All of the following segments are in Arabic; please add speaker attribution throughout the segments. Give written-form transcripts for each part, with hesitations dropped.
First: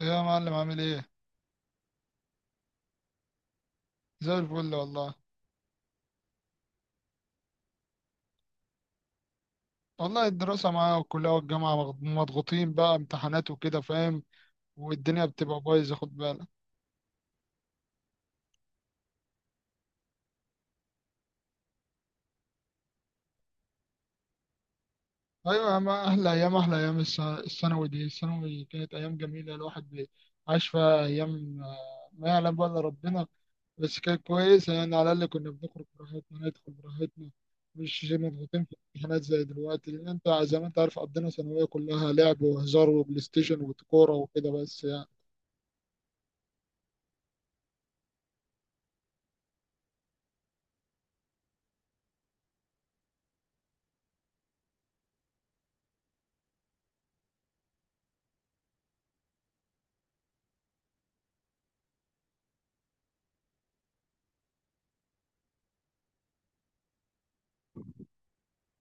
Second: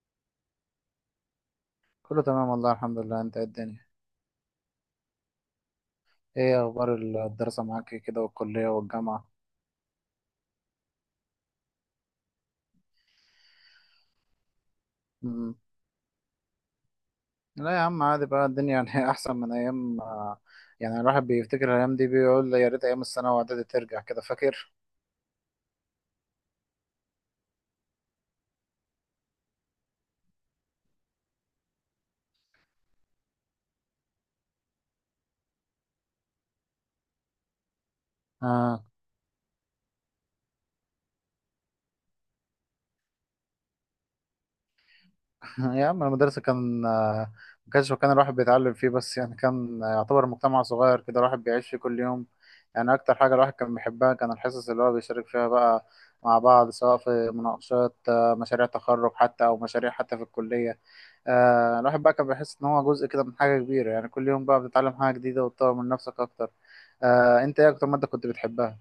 Speaker 1: ايه يا معلم عامل ايه؟
Speaker 2: كله تمام والله الحمد لله. انت ايه الدنيا؟
Speaker 1: زي الفل والله.
Speaker 2: ايه اخبار الدراسة معاك كده والكلية والجامعة؟
Speaker 1: والله الدراسة معايا والكلية والجامعة مضغوطين بقى، امتحانات وكده، فاهم؟ والدنيا
Speaker 2: مم.
Speaker 1: بتبقى بايظة، خد بالك.
Speaker 2: لا يا عم عادي بقى الدنيا يعني احسن من ايام. يعني الواحد بيفتكر الايام دي بيقول يا ريت ايام الثانوي واعدادي ترجع كده فاكر
Speaker 1: ايوه، يا ما احلى ايام، احلى ايام الثانوي، دي الثانوي كانت ايام جميلة، الواحد عاش فيها ايام، ما يعلم بقى الا ربنا. بس كانت كويسة يعني، على الاقل كنا بنخرج براحتنا، ندخل براحتنا. مش زي مضغوطين في
Speaker 2: آه.
Speaker 1: الامتحانات زي دلوقتي، لان انت زي ما انت عارف، قضينا ثانوية كلها لعب وهزار وبلاي ستيشن وكورة وكده بس يعني.
Speaker 2: يا عم المدرسة كان. ما كانش مكان الواحد بيتعلم فيه بس يعني كان. يعتبر مجتمع صغير كده الواحد بيعيش فيه كل يوم. يعني أكتر حاجة الواحد كان بيحبها كان الحصص اللي هو بيشارك فيها بقى مع بعض، سواء في مناقشات، مشاريع تخرج حتى أو مشاريع حتى في الكلية. الواحد بقى كان بيحس إن هو جزء كده من حاجة كبيرة، يعني كل يوم بقى بتتعلم حاجة جديدة وتطور من نفسك أكتر. أنت إيه أكتر مادة كنت بتحبها؟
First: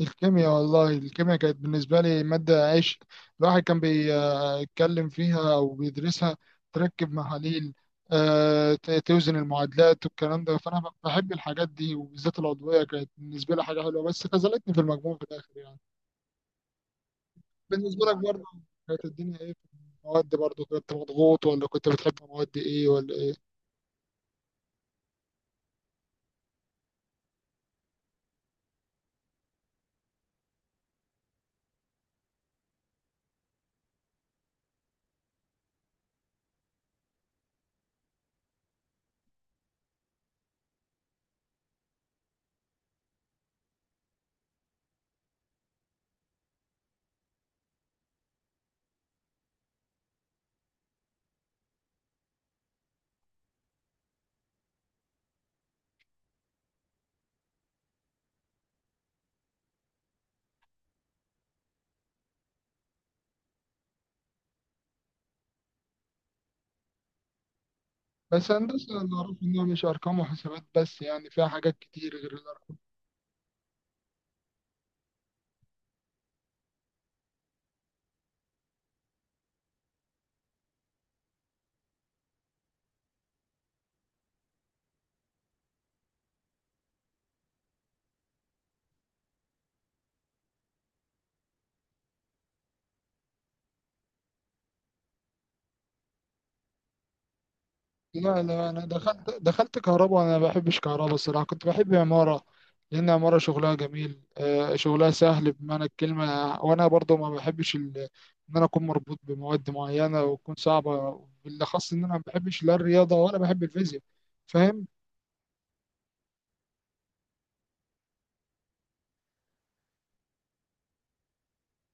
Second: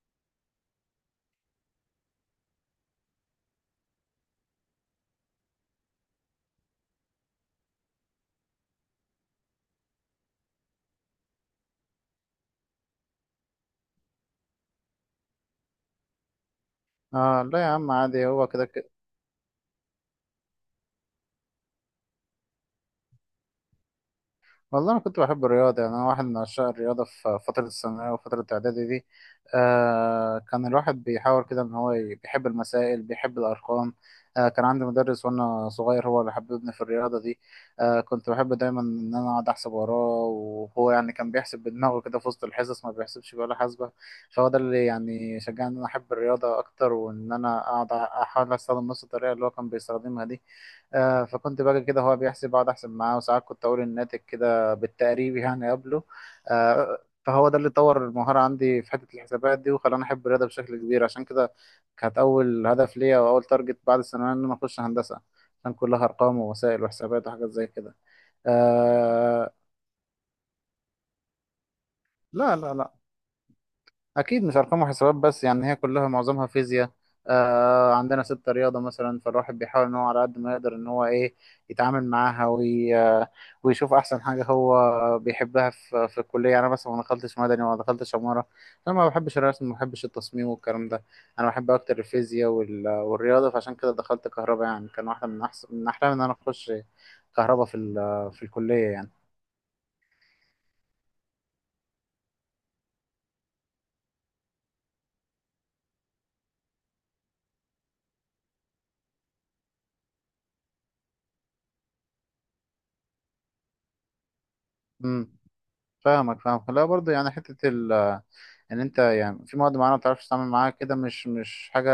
Speaker 1: الكيمياء، والله الكيمياء كانت بالنسبة لي مادة عشق. الواحد كان بيتكلم فيها أو بيدرسها، تركب محاليل، توزن المعادلات والكلام ده. فأنا بحب الحاجات دي، وبالذات العضوية كانت بالنسبة لي حاجة حلوة، بس خذلتني في المجموع في الآخر يعني.
Speaker 2: لا يا عم
Speaker 1: بالنسبة لك
Speaker 2: عادي
Speaker 1: برضه،
Speaker 2: هو كده.
Speaker 1: كانت الدنيا إيه في المواد؟ برضه كنت مضغوط ولا كنت بتحب مواد إيه ولا إيه؟
Speaker 2: والله أنا كنت بحب الرياضة، يعني أنا واحد من عشاق الرياضة في فترة الثانوية وفترة الإعدادي دي. كان الواحد بيحاول كده إن هو بيحب المسائل بيحب الأرقام. كان عندي مدرس وأنا صغير هو اللي حببني في الرياضة دي. كنت بحب دايما إن أنا أقعد أحسب وراه، وهو يعني كان بيحسب بدماغه كده في وسط الحصص ما بيحسبش بولا حاسبة. فهو ده اللي يعني شجعني إن أنا أحب الرياضة أكتر، وإن أنا أقعد أحاول أستخدم نفس الطريقة اللي هو كان بيستخدمها دي. فكنت باجي كده هو بيحسب اقعد احسب معاه، وساعات كنت اقول الناتج كده بالتقريب يعني قبله آه، فهو ده اللي طور المهارة عندي في حتة الحسابات دي وخلاني أحب الرياضة بشكل كبير. عشان كده كانت أول هدف ليا وأول تارجت بعد الثانوية إن أنا أخش هندسة، عشان كلها أرقام ووسائل وحسابات وحاجات زي كده.
Speaker 1: بس هندسة اللي أعرفه
Speaker 2: آه،
Speaker 1: إنها مش أرقام وحسابات بس يعني، فيها حاجات كتير غير.
Speaker 2: لا لا لا، أكيد مش أرقام وحسابات بس، يعني هي كلها معظمها فيزياء. عندنا ستة رياضة مثلا، فالواحد بيحاول إن هو على قد ما يقدر إن هو إيه يتعامل معاها وي آه، ويشوف أحسن حاجة هو بيحبها في الكلية. يعني أنا مثلا ما دخلتش مدني وما دخلتش عمارة، أنا ما بحبش الرسم ما بحبش التصميم والكلام ده. أنا بحب أكتر الفيزياء والرياضة، فعشان كده دخلت كهرباء. يعني كان واحدة من أحسن من أحلامي إن أنا أخش كهرباء
Speaker 1: لا
Speaker 2: في
Speaker 1: لا، انا
Speaker 2: الكلية يعني.
Speaker 1: دخلت كهرباء وانا ما بحبش كهرباء، الصراحه كنت بحب عماره. لان عماره شغلها جميل، شغلها سهل بمعنى الكلمه. وانا برضو ما بحبش ان انا اكون مربوط بمواد معينه وتكون صعبه، بالاخص ان انا ما بحبش لا الرياضه ولا بحب الفيزياء، فاهم؟
Speaker 2: امم فاهمك فاهمك، لا برضه يعني حتة ان انت يعني في مواد معينه ما بتعرفش تتعامل معاها كده مش حاجه.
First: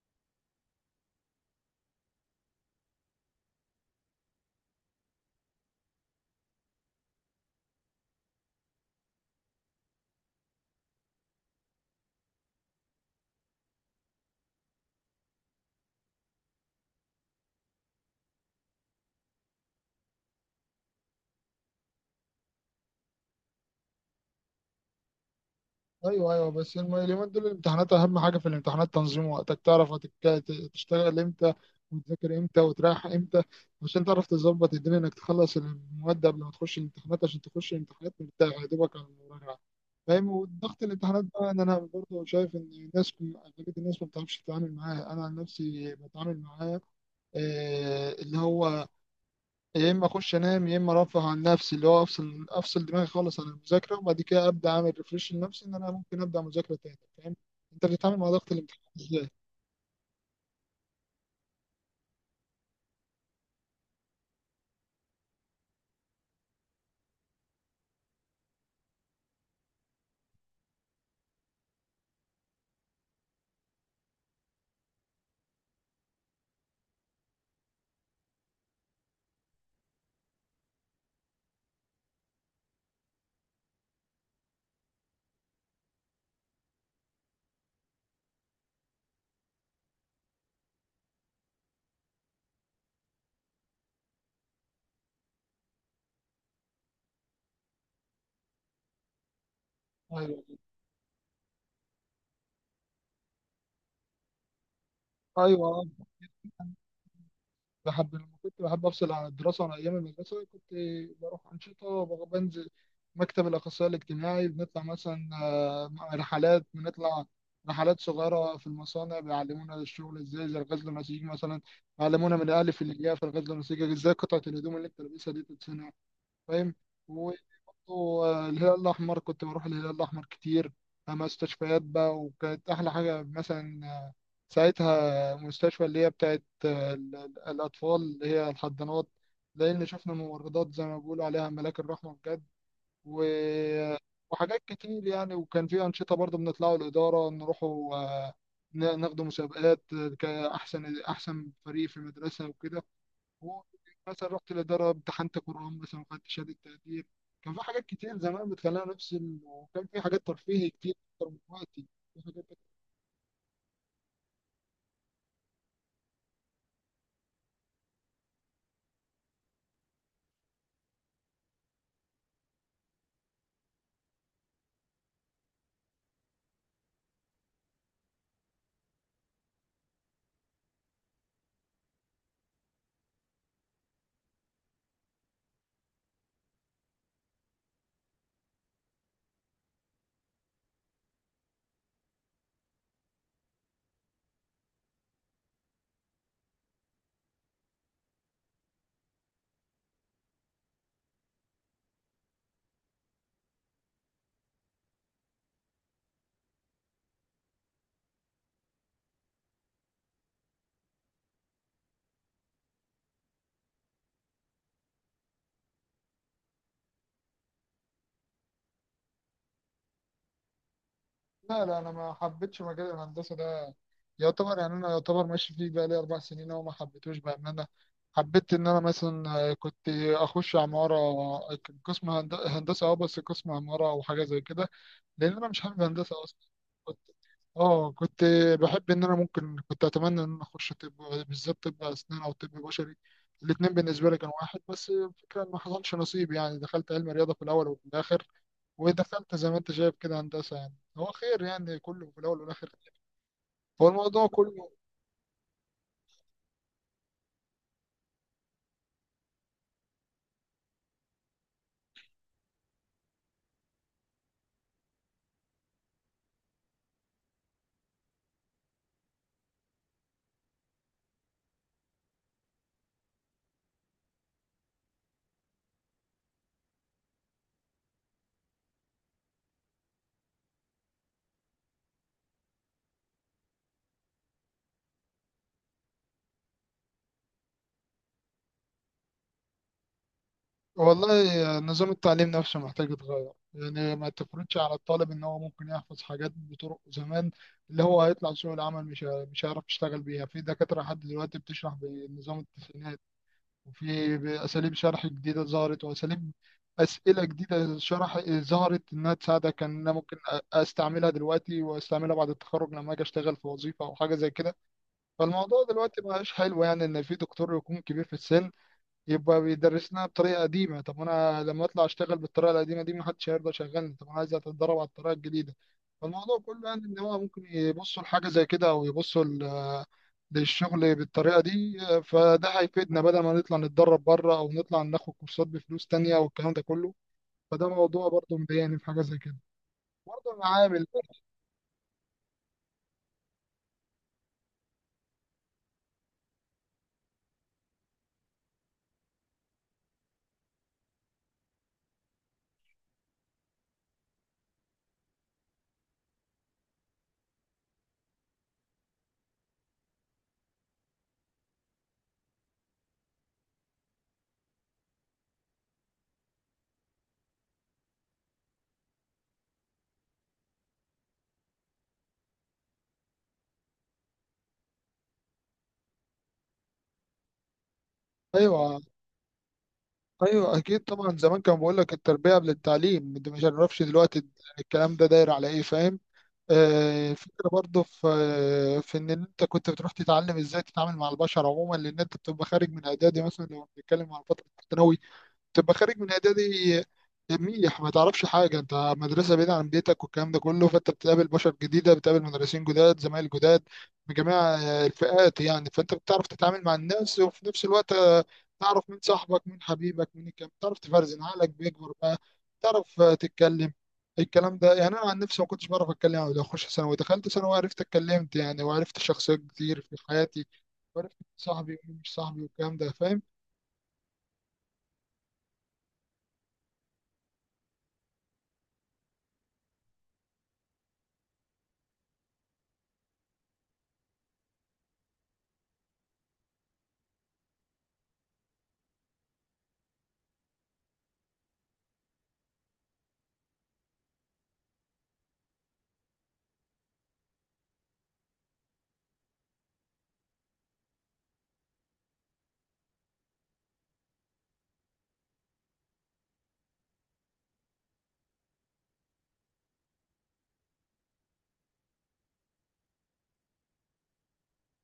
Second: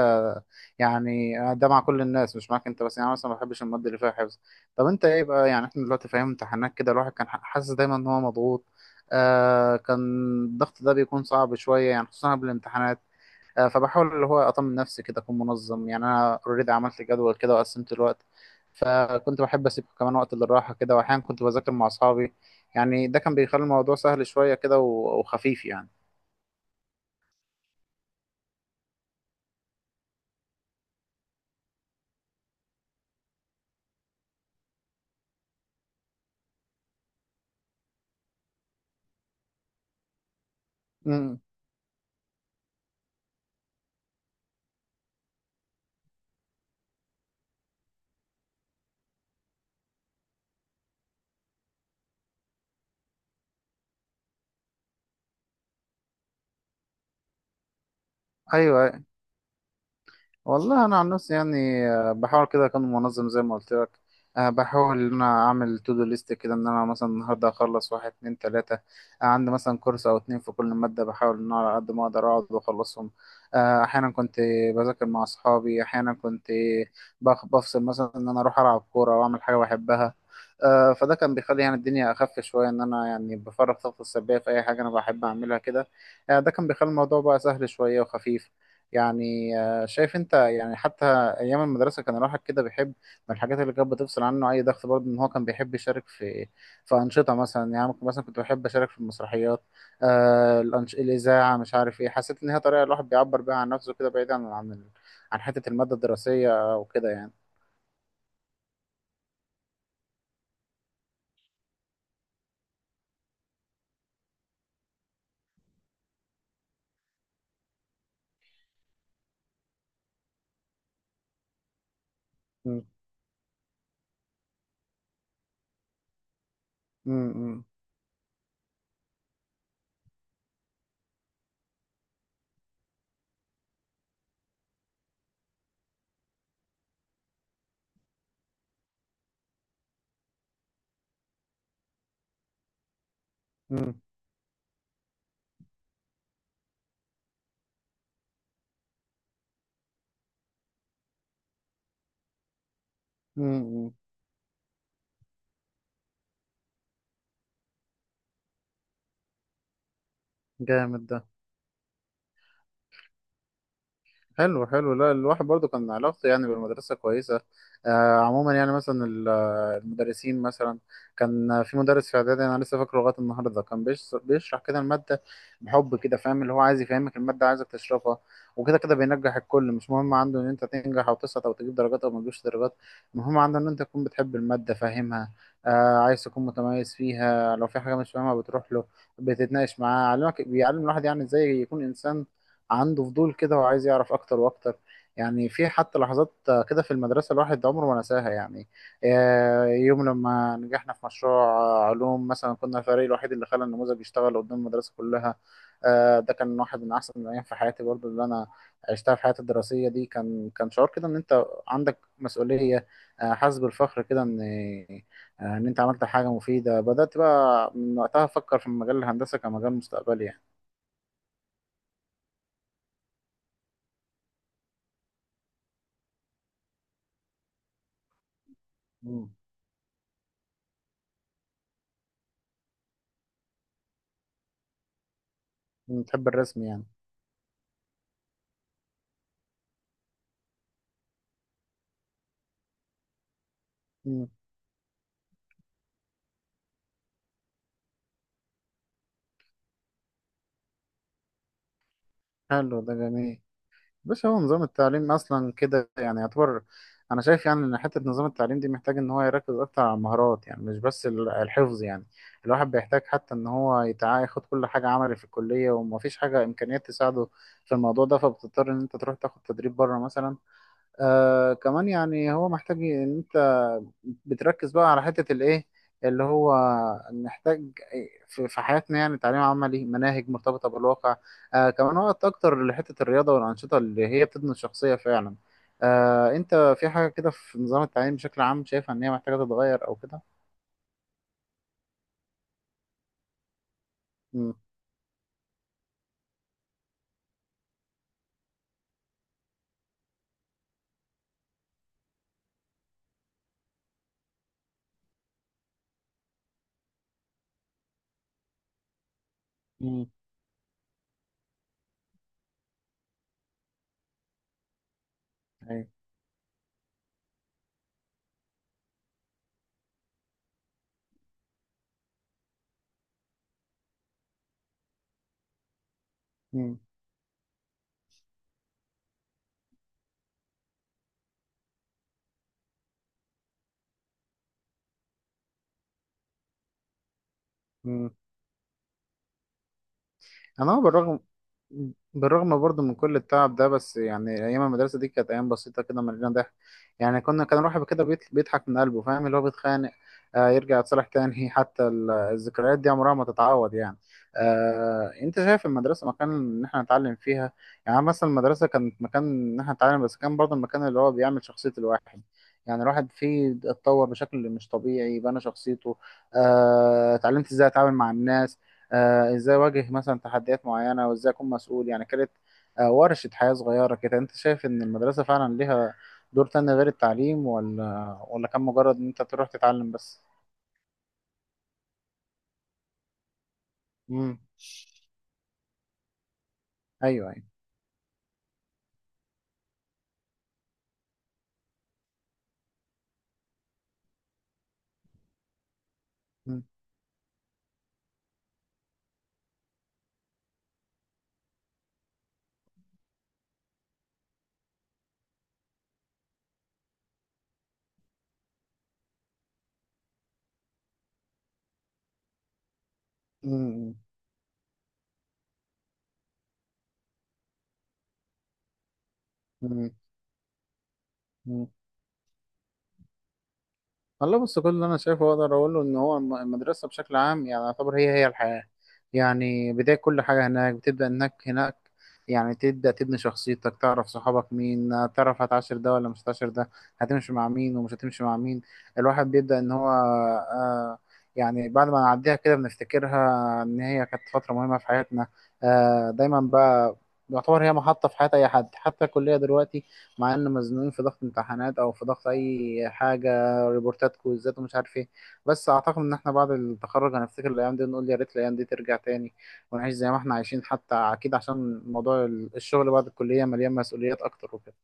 Speaker 2: يعني ده مع كل الناس مش معاك انت بس، يعني أنا مثلا ما بحبش المواد اللي فيها حفظ. طب انت ايه بقى؟ يعني احنا دلوقتي في ايام امتحانات كده الواحد كان حاسس دايما ان هو مضغوط. كان الضغط ده بيكون صعب شويه، يعني خصوصا قبل الامتحانات. فبحاول اللي هو اطمن نفسي كده اكون منظم، يعني انا اوريدي عملت جدول كده وقسمت الوقت. فكنت بحب اسيب كمان وقت للراحه كده، واحيانا كنت بذاكر مع اصحابي. يعني ده كان بيخلي الموضوع سهل شويه كده و- وخفيف
Speaker 1: ايوه ايوه، بس اليومين دول الامتحانات، اهم حاجه في الامتحانات تنظيم وقتك، تعرف تشتغل امتى وتذاكر امتى وتريح امتى. عشان تعرف تظبط الدنيا، انك تخلص المواد قبل ما تخش الامتحانات، عشان تخش الامتحانات مرتاح، يا دوبك على المراجعه، فاهم؟ وضغط الامتحانات
Speaker 2: يعني.
Speaker 1: بقى، ان انا برضه شايف ان الناس، اغلبيه الناس ما بتعرفش تتعامل معاه. انا عن نفسي بتعامل معاه، اللي هو يا اما اخش انام، يا اما ارفه عن نفسي، اللي هو افصل دماغي خالص عن المذاكره، وبعد كده ابدا اعمل ريفريش لنفسي ان انا ممكن ابدا مذاكره تاني. فاهم؟ انت بتتعامل مع ضغط
Speaker 2: ايوه،
Speaker 1: الامتحان
Speaker 2: أيوة.
Speaker 1: ازاي؟
Speaker 2: والله انا عن نفسي يعني بحاول كده اكون منظم زي ما قلت لك. بحاول ان انا اعمل تو دو ليست كده، ان انا مثلا النهارده اخلص واحد اتنين تلاته. عندي مثلا كورس او اتنين في كل ماده، بحاول ان انا على قد ما اقدر اقعد واخلصهم. احيانا كنت بذاكر مع اصحابي، احيانا كنت بفصل مثلا ان انا اروح العب كوره واعمل حاجه بحبها. فده كان بيخلي يعني الدنيا اخف شويه، ان انا يعني بفرغ طاقتي السلبيه في اي حاجه انا بحب اعملها كده. ده كان بيخلي الموضوع بقى سهل شويه وخفيف يعني. شايف انت يعني حتى ايام المدرسه، كان الواحد كده بيحب. من الحاجات اللي كانت بتفصل عنه اي ضغط برضه ان هو كان بيحب يشارك في انشطه مثلا، يعني ممكن مثلا كنت بحب اشارك في المسرحيات.
Speaker 1: ايوه
Speaker 2: الاذاعه مش عارف ايه، حسيت ان هي طريقه الواحد بيعبر بيها عن نفسه كده بعيدا عن عن
Speaker 1: ايوه
Speaker 2: حته
Speaker 1: آه.
Speaker 2: الماده الدراسيه وكده يعني.
Speaker 1: بحب لما كنت بحب افصل عن الدراسه، عن ايام المدرسه، كنت بروح انشطه، بنزل مكتب الاخصائي الاجتماعي، بنطلع مثلا رحلات. بنطلع رحلات صغيره في المصانع، بيعلمونا الشغل ازاي، زي الغزل النسيج مثلا. علمونا من الالف
Speaker 2: م-
Speaker 1: للياء في الغزل والنسيج، ازاي قطعه الهدوم اللي انت لابسها دي تتصنع، فاهم؟
Speaker 2: م-
Speaker 1: وبرضه
Speaker 2: م-
Speaker 1: الهلال الأحمر، كنت بروح الهلال الأحمر كتير، مستشفيات بقى. وكانت أحلى حاجة مثلا ساعتها مستشفى، اللي هي بتاعت الأطفال، اللي هي الحضانات. لأن شفنا ممرضات زي ما بيقولوا عليها ملاك الرحمة بجد. و...
Speaker 2: م-
Speaker 1: آه، وحاجات كتير يعني. وكان في أنشطة برضه بنطلعوا الإدارة نروحوا ناخدوا مسابقات، كأحسن فريق في المدرسة وكده.
Speaker 2: م-
Speaker 1: هو
Speaker 2: م.
Speaker 1: مثلا رحت الإدارة، امتحنت قرآن مثلا وخدت شهادة تقدير. كان في حاجات كتير زمان بتخلينا نفصل، وكان في حاجات ترفيهي كتير،
Speaker 2: جامد ده.
Speaker 1: أكتر من دلوقتي. في حاجات كتير.
Speaker 2: حلو حلو، لا الواحد برضو كان علاقته يعني بالمدرسة كويسة. آه عموما يعني مثلا المدرسين مثلا كان في مدرس في إعدادي أنا لسه فاكره لغاية النهاردة، كان بيشرح كده المادة. بحب كده فاهم اللي هو عايز يفهمك المادة عايزك تشرحها، وكده كده بينجح الكل. مش مهم عنده إن أنت تنجح أو تسقط أو تجيب درجات أو ما تجيبش درجات، المهم عنده إن أنت تكون بتحب المادة فاهمها. آه عايز تكون متميز فيها، لو في حاجة مش فاهمها بتروح له بتتناقش معاه، علمك بيعلم الواحد يعني إزاي يكون إنسان عنده فضول كده وعايز يعرف اكتر واكتر. يعني في حتى لحظات كده في المدرسة الواحد عمره ما نساها يعني. يوم لما نجحنا في مشروع علوم مثلا، كنا الفريق الوحيد اللي خلى النموذج يشتغل قدام المدرسة كلها. ده كان واحد من احسن الايام في حياتي برضو، اللي انا عشتها في حياتي الدراسية دي. كان كان شعور كده ان انت عندك مسؤولية، حاسس بالفخر كده ان انت عملت حاجة مفيدة. بدأت بقى من وقتها افكر في مجال الهندسة كمجال مستقبلي يعني.
Speaker 1: لا لا، أنا ما حبيتش مجال الهندسة ده، يعتبر يعني أنا يعتبر ماشي فيه بقى لي 4 سنين أهو، ما حبيتهوش بأمانة. حبيت إن أنا
Speaker 2: مم.
Speaker 1: مثلا كنت أخش عمارة، قسم هندسة. أه بس قسم عمارة أو حاجة زي كده. لان انا مش حابب هندسه
Speaker 2: بتحب
Speaker 1: اصلا.
Speaker 2: الرسم يعني؟
Speaker 1: كنت اه كنت بحب ان انا ممكن، كنت اتمنى ان انا اخش طب، بالذات طب اسنان او طب بشري. الاتنين بالنسبه لي
Speaker 2: مم.
Speaker 1: كانوا واحد، بس الفكره ان ما حصلش نصيب يعني. دخلت علم رياضه في الاول، وفي الاخر ودخلت زي ما انت شايف كده هندسه. يعني هو خير يعني، كله في الاول والاخر،
Speaker 2: حلو ده جميل.
Speaker 1: هو الموضوع
Speaker 2: بس هو نظام
Speaker 1: كله.
Speaker 2: التعليم اصلا كده يعني يعتبر، انا شايف يعني ان حته نظام التعليم دي محتاج ان هو يركز اكتر على المهارات، يعني مش بس الحفظ يعني. الواحد بيحتاج حتى ان هو ياخد كل حاجه عملي في الكليه، ومفيش حاجه امكانيات تساعده في الموضوع ده، فبتضطر ان انت تروح تاخد تدريب بره مثلا. كمان يعني هو محتاج ان انت بتركز بقى على حتة الايه اللي هو محتاج في في حياتنا، يعني تعليم عملي مناهج مرتبطة بالواقع. كمان وقت اكتر لحتة الرياضة والأنشطة اللي هي بتبني الشخصية فعلا. انت في حاجة كده في نظام التعليم بشكل عام شايفها ان هي محتاجة تتغير او كده؟
Speaker 1: والله نظام التعليم نفسه محتاج يتغير. يعني ما
Speaker 2: امم
Speaker 1: تفرضش على الطالب ان هو ممكن يحفظ حاجات بطرق زمان، اللي هو هيطلع سوق العمل مش هيعرف يشتغل بيها. في دكاترة لحد دلوقتي بتشرح بنظام التسعينات، وفي اساليب شرح جديدة ظهرت، واساليب اسئلة جديدة شرح ظهرت، انها تساعدك ان انا
Speaker 2: مم.
Speaker 1: ممكن استعملها دلوقتي، واستعملها بعد التخرج لما اجي اشتغل في وظيفة او حاجة زي كده. فالموضوع
Speaker 2: ايوه.
Speaker 1: دلوقتي مبقاش حلو يعني، ان في دكتور يكون كبير في السن، يبقى بيدرسنا بطريقه قديمه. طب انا لما اطلع اشتغل بالطريقه القديمه دي، محدش هيرضى يشغلني. طب انا عايز اتدرب على الطريقه الجديده. فالموضوع كله
Speaker 2: مم.
Speaker 1: يعني، ان هو ممكن يبصوا لحاجه زي كده او يبصوا للشغل بالطريقه دي. فده هيفيدنا بدل ما نطلع نتدرب بره، او نطلع ناخد كورسات بفلوس تانية والكلام ده كله. فده موضوع
Speaker 2: مم.
Speaker 1: برضه مضايقني، في حاجه زي كده. برضه
Speaker 2: انا هو
Speaker 1: المعامل.
Speaker 2: بالرغم، بالرغم برضه من كل التعب ده، بس يعني ايام المدرسه دي كانت ايام بسيطه كده مليانه ضحك. يعني كنا كان الواحد كده بيضحك من قلبه، فاهم اللي هو بيتخانق، يرجع يتصالح تاني. حتى الذكريات دي عمرها ما تتعوض يعني. انت شايف المدرسه مكان ان احنا نتعلم فيها؟ يعني مثلا المدرسه كانت مكان ان احنا نتعلم، بس كان برضه المكان اللي هو بيعمل شخصيه الواحد. يعني الواحد فيه اتطور بشكل مش طبيعي، بنى شخصيته. اتعلمت ازاي اتعامل مع الناس، ازاي اواجه مثلا تحديات معينه وازاي اكون مسؤول يعني. كانت ورشه حياه صغيره كده. انت شايف ان المدرسه فعلا ليها دور تاني غير التعليم ولا كان
Speaker 1: ايوه
Speaker 2: مجرد ان انت تروح تتعلم بس؟
Speaker 1: ايوه، اكيد طبعا. زمان كان بقول لك التربيه قبل التعليم، انت ما تعرفش دلوقتي
Speaker 2: مم.
Speaker 1: الكلام ده داير على ايه، فاهم؟
Speaker 2: ايوه ايوه.
Speaker 1: فكرة برضه في إن أنت كنت بتروح تتعلم إزاي تتعامل مع البشر عموما، لأن أنت بتبقى خارج من إعدادي مثلا، لو بنتكلم على فترة الثانوي. تبقى خارج من
Speaker 2: مم.
Speaker 1: اعدادي، منيح ما تعرفش حاجه، انت مدرسه بعيده عن بيتك والكلام ده كله، فانت بتقابل بشر جديده، بتقابل مدرسين جداد، زمايل جداد من جميع الفئات يعني. فانت بتعرف تتعامل مع الناس، وفي نفس الوقت تعرف مين صاحبك، مين حبيبك، مين الكلام، تعرف تفرزن، عقلك بيكبر بقى، تعرف تتكلم.
Speaker 2: مم.
Speaker 1: الكلام ده يعني، انا عن نفسي ما كنتش بعرف اتكلم قبل ما اخش ثانوي، دخلت ثانوي وعرفت اتكلمت يعني، وعرفت شخصيات كتير
Speaker 2: مم.
Speaker 1: في حياتي، وعرفت مين
Speaker 2: مم.
Speaker 1: صاحبي ومين مش صاحبي والكلام ده، فاهم؟
Speaker 2: والله بص، كل اللي انا شايفه اقدر اقول له ان هو المدرسه بشكل عام يعني يعتبر هي هي الحياه. يعني بدايه كل حاجه هناك، بتبدا انك هناك يعني تبدا تبني شخصيتك، تعرف صحابك مين، تعرف هتعاشر ده ولا مش هتعاشر ده، هتمشي مع مين ومش هتمشي مع مين. الواحد بيبدا ان هو يعني بعد ما نعديها كده بنفتكرها ان هي كانت فتره مهمه في حياتنا. دايما بقى يعتبر هي محطة في حياة أي حد. حتى الكلية دلوقتي، مع إن مزنوقين في ضغط امتحانات أو في ضغط أي حاجة، ريبورتات كويزات ومش عارف ايه، بس اعتقد ان احنا بعد التخرج هنفتكر الايام دي ونقول يا ريت الايام دي ترجع تاني، ونعيش زي ما احنا عايشين حتى. اكيد عشان موضوع الشغل بعد الكلية مليان مسؤوليات اكتر وكده.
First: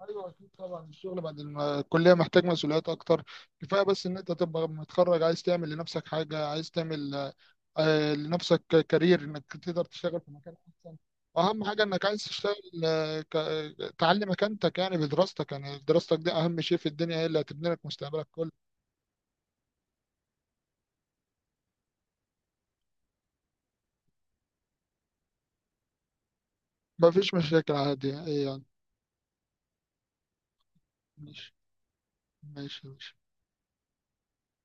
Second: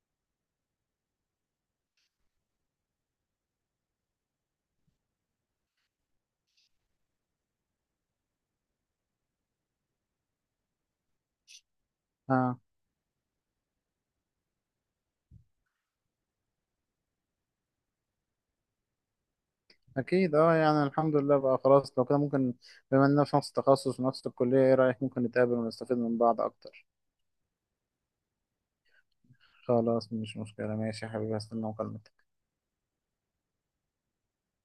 Speaker 1: ايوه اكيد طبعا، الشغل بعد الكليه محتاج مسؤوليات اكتر. كفايه بس ان انت تبقى متخرج، عايز تعمل لنفسك حاجه، عايز تعمل لنفسك كارير، انك تقدر تشتغل في مكان احسن، واهم حاجه انك عايز تشتغل،
Speaker 2: اه
Speaker 1: تعلي مكانتك يعني بدراستك، يعني دراستك دي اهم شيء في الدنيا، هي اللي هتبني لك مستقبلك كله.
Speaker 2: اكيد، يعني الحمد لله بقى خلاص. لو كده ممكن، بما اننا في نفس التخصص ونفس الكلية، ايه رأيك ممكن نتقابل ونستفيد من بعض اكتر؟
Speaker 1: مفيش مشاكل، عادي، ايه يعني.
Speaker 2: خلاص مش مشكلة، ماشي يا حبيبي،
Speaker 1: ماشي
Speaker 2: هستنى مكالمتك.
Speaker 1: ماشي ماشي.